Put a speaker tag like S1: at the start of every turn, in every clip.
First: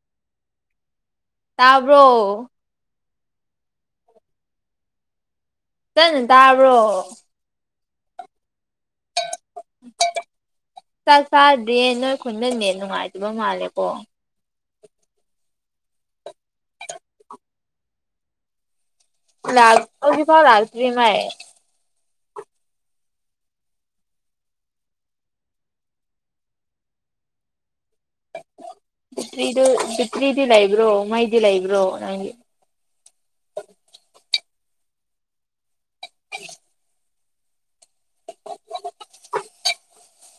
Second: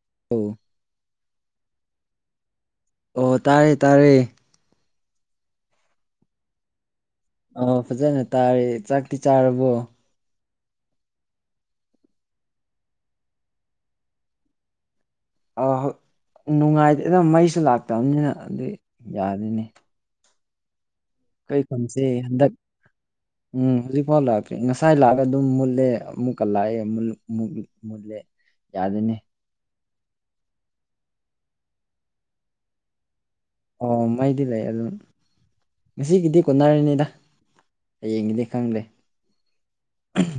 S1: [unintelligible]
S2: ꯇꯥꯕ꯭ꯔꯣ꯫
S1: ꯑꯣ ꯇꯥꯔꯦ ꯇꯥꯔꯦ꯫
S2: ꯀꯟꯅ ꯇꯥꯕ꯭ꯔꯣ꯫
S1: ꯑ ꯐꯖꯅ ꯇꯥꯔꯦ ꯆꯥꯛꯇꯤ ꯆꯥꯔꯕꯣꯪ
S2: ꯆꯥꯛ ꯆꯥꯗꯦ ꯅꯣꯏ ꯈꯨꯟꯗ ꯅꯦꯠ ꯅꯨꯡꯉꯥꯏꯇꯕ ꯃꯥꯜꯂꯦꯀꯣ꯫
S1: ꯑ ꯅꯨꯡꯉꯥꯏꯇꯦꯗ ꯃꯩꯁꯨ ꯂꯥꯛꯇꯕꯃꯤꯅ ꯑꯗꯨꯏ ꯌꯥꯗꯦꯅꯦ
S2: [unintelligible]
S1: ꯑꯩꯈꯣꯏ ꯈꯨꯟꯁꯦ ꯍꯟꯗꯛ ꯎꯝ ꯍꯧꯖꯤꯛꯐꯥꯎ ꯂꯥꯛꯇ꯭ꯔꯤ ꯉꯁꯥꯏ ꯂꯥꯛꯑꯒ ꯑꯗꯨꯝ ꯃꯨꯠꯂꯦ ꯑꯃꯨꯛꯀ ꯂꯥꯛꯑꯦ [unintelligible] ꯃꯨꯠꯂꯦ ꯌꯥꯗꯦꯅꯦ꯫
S2: ꯀ꯭ꯔꯤꯗꯤ ꯂꯩꯕ꯭ꯔꯣ ꯃꯩꯗꯤ ꯂꯩꯕ꯭ꯔꯣ ꯅꯪꯒꯤ꯫
S1: ꯑꯣ ꯃꯩꯗꯤ ꯂꯩ ꯑꯗꯨꯝ ꯉꯁꯤꯒꯤꯗꯤ ꯀꯣꯟꯅꯔꯅꯤꯗ꯫ ꯍꯌꯦꯡꯒꯤꯗꯤ ꯈꯪꯗꯦ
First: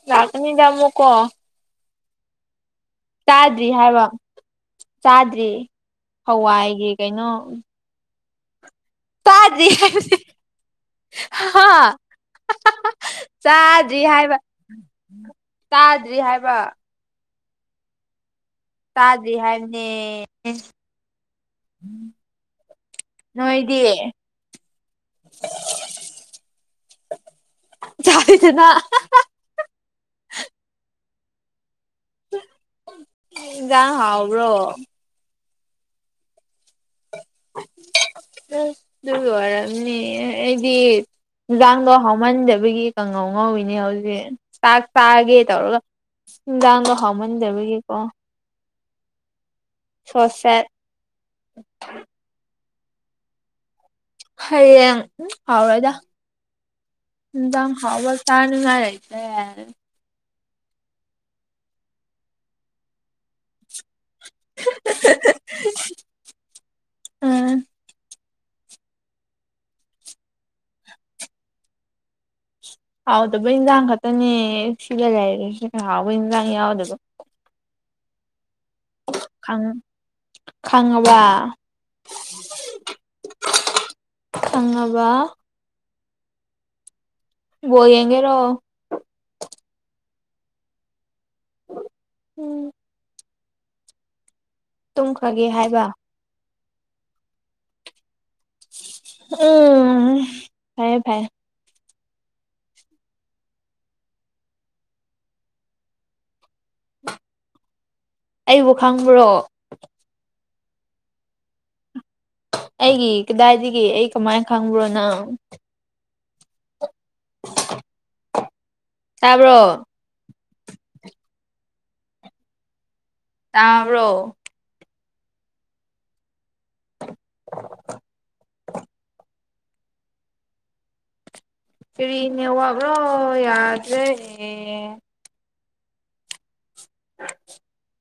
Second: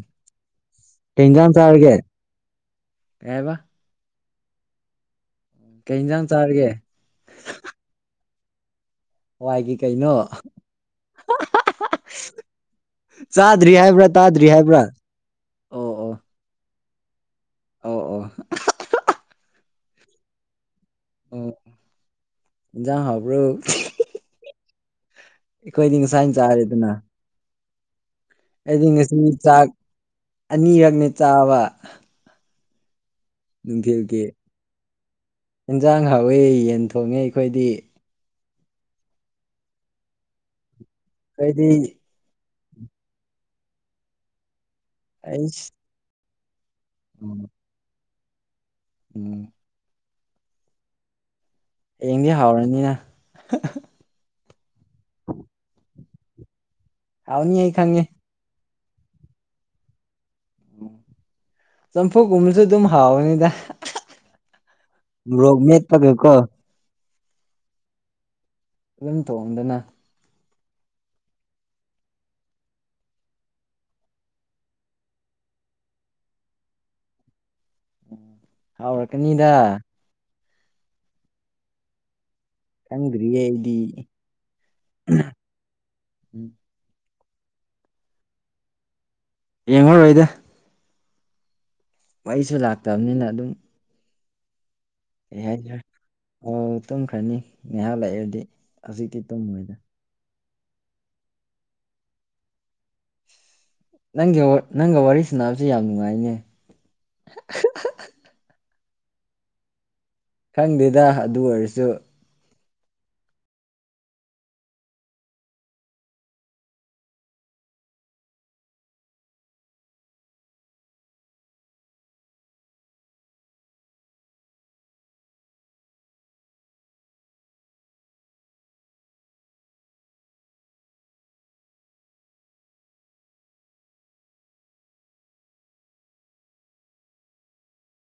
S2: ꯂꯥꯛꯀꯅꯤꯗ ꯑꯃꯨꯛꯀꯣ
S1: ꯀꯩ ꯢꯟꯖꯥꯟ ꯆꯥꯔꯒꯦ꯫
S2: ꯆꯥꯗ꯭ꯔꯤ ꯍꯥꯏꯕ ꯆꯥꯗ
S1: ꯀꯩ ꯏꯟꯖꯥꯡ
S2: [unintelligible]
S1: ꯆꯥꯔꯒꯦ
S2: ꯍꯋꯥꯏꯒꯤ ꯀꯩꯅꯣ꯫ ꯆꯥꯗ꯭ꯔꯤ
S1: ꯍꯋꯥꯏꯒꯤ ꯀꯩꯅꯣ꯫
S2: ꯍꯥꯏꯕꯅꯦ ꯍꯥ [unintelligible] ꯆꯥꯗ꯭ꯔꯤ
S1: ꯍꯥꯏꯕ꯭ꯔꯥ
S2: ꯍꯥꯏꯕ꯫
S1: ꯇꯥꯗ꯭ꯔꯤ ꯍꯥꯏꯕ꯭ꯔꯥ
S2: ꯆꯥꯗ꯭ꯔꯤ ꯍꯥꯏꯕ꯫
S1: ꯑꯥꯎ ꯑꯣ꯫
S2: ꯆꯥꯗ꯭ꯔꯤ ꯍꯥꯏꯕꯅꯦ꯫
S1: ꯑꯣ ꯏꯟꯖꯥꯡ ꯍꯥꯎꯕ꯭ꯔꯣ
S2: ꯅꯣꯏꯗꯤ꯫
S1: ꯑꯩꯈꯣꯏꯗꯤ ꯉꯁꯥꯏꯅ ꯆꯥꯔꯦꯗꯅ꯫
S2: ꯆꯥꯔꯦꯗꯅ
S1: ꯑꯩꯗꯤ ꯉꯁꯤ ꯆꯥꯛ ꯑꯅꯤꯔꯛꯅꯦ ꯆꯥꯕ
S2: ꯉ ꯍꯥꯎꯕ꯭ꯔꯣ
S1: ꯌꯦꯟꯁꯥꯡ ꯍ ꯍꯧꯋꯤ ꯌꯦꯟ ꯊꯣꯡꯉꯦ ꯑꯩꯈꯣꯏꯗꯤ
S2: ꯔꯝꯅꯤ ꯑꯩꯗꯤ
S1: ꯑꯩꯈꯣꯏꯗꯤ
S2: ꯂꯗ ꯍꯃꯟꯗꯕ ꯍꯥꯏꯕꯒꯤ ꯀꯥꯡꯉꯧ ꯉꯧꯤꯅꯦ ꯍꯧꯖꯤꯖꯤꯛ ꯆꯥꯛ ꯆꯥꯒꯦ
S1: ꯑꯩꯁ
S2: ꯇꯧꯔꯒ ꯉꯥꯡꯒ
S1: ꯎꯝ
S2: ꯍꯃꯟꯗꯒꯀꯣ
S1: ꯎꯝ
S2: ꯁꯣꯁꯦ
S1: ꯍꯌꯦꯡꯗꯤ ꯍꯥꯎꯔꯅꯤꯅ
S2: ꯍꯌꯦꯡ ꯎꯝ ꯍꯥꯎꯔꯗ
S1: ꯍꯥꯎꯅꯤ ꯑꯩ
S2: ꯗꯥꯪ
S1: ꯈꯪꯉꯦ
S2: ꯍꯥꯎꯕ ꯇꯥꯅꯉꯥꯏꯔꯒꯦ ꯔ
S1: ꯆꯝꯐꯨꯒꯨꯝꯕꯁꯨ ꯑꯗꯨꯝ ꯍꯥꯎꯋꯅꯤꯗ ꯔꯣꯒ ꯃ ꯇꯒꯦꯀꯣ
S2: ꯎꯝ
S1: ꯑꯗꯨꯝ ꯇꯣꯡꯗꯅ
S2: ꯍꯥꯎꯗꯕ ꯏꯟꯁꯥꯡ ꯈꯛꯇꯅꯦ ꯁꯤꯗ ꯂꯩꯔꯦ ꯍꯥꯎꯕ ꯏꯟꯁꯥꯡ ꯌꯥꯎꯗꯕ
S1: ꯍꯥꯎꯔꯛꯀꯅꯤꯗ
S2: ꯈꯪꯕ
S1: ꯈꯪꯗ꯭ꯔꯤꯌꯦ ꯑꯩꯗꯤ
S2: ꯈꯪꯉꯕ
S1: ꯎꯝ
S2: ꯌꯦꯡꯒꯦꯔꯣ
S1: ꯌꯦꯡꯉꯔꯣꯏꯗ ꯃꯩꯁꯨ
S2: ꯎꯝ
S1: ꯂꯥꯛꯇꯕꯅꯤꯅ ꯑꯗꯨꯝ ꯀꯩ
S2: ꯇꯨꯝꯈ꯭ꯔꯒꯦ
S1: ꯍꯥꯏꯁꯤꯔꯥ
S2: ꯍꯥꯏꯕ
S1: ꯑꯣ ꯇꯨꯝꯈꯅꯤ ꯉꯥꯏꯍꯥꯛ ꯂꯩꯔꯗꯤ ꯍꯧꯖꯤꯛꯇꯤ ꯇꯨꯝꯃꯣꯏꯗ
S2: ꯎꯝ ꯐꯥꯏꯌꯦ ꯐꯥꯏ
S1: ꯅꯪꯒꯤ ꯅꯪꯒ ꯋꯥꯔꯤ ꯁꯥꯟꯅꯕꯁꯦ ꯌꯥꯝ ꯅꯨꯡꯉꯥꯏꯅꯦ
S2: ꯑꯩꯕꯨ ꯈꯪꯕ꯭ꯔꯣ
S1: ꯈꯪꯗꯦꯗ ꯑꯗꯨ ꯑꯣꯏꯔꯁꯨ
S2: ꯑꯩꯒꯤ ꯀꯗꯥꯏꯗꯒꯤ ꯑꯩ ꯀꯃꯥꯏꯅ ꯈꯪꯕ꯭ꯔꯣꯅꯣ ꯇꯥꯕ꯭ꯔꯣ ꯇꯥꯕꯔꯣ [inaudible] ꯀꯔꯤꯅꯦ ꯋꯥꯕ꯭ꯔꯣ ꯌꯥꯗ ꯂꯩꯦ [inaudible]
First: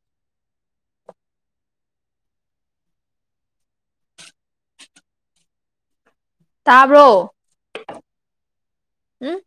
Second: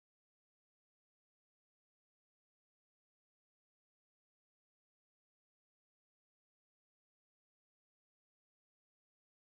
S2: ꯇꯥꯕ꯭ꯔꯣ ꯎꯝ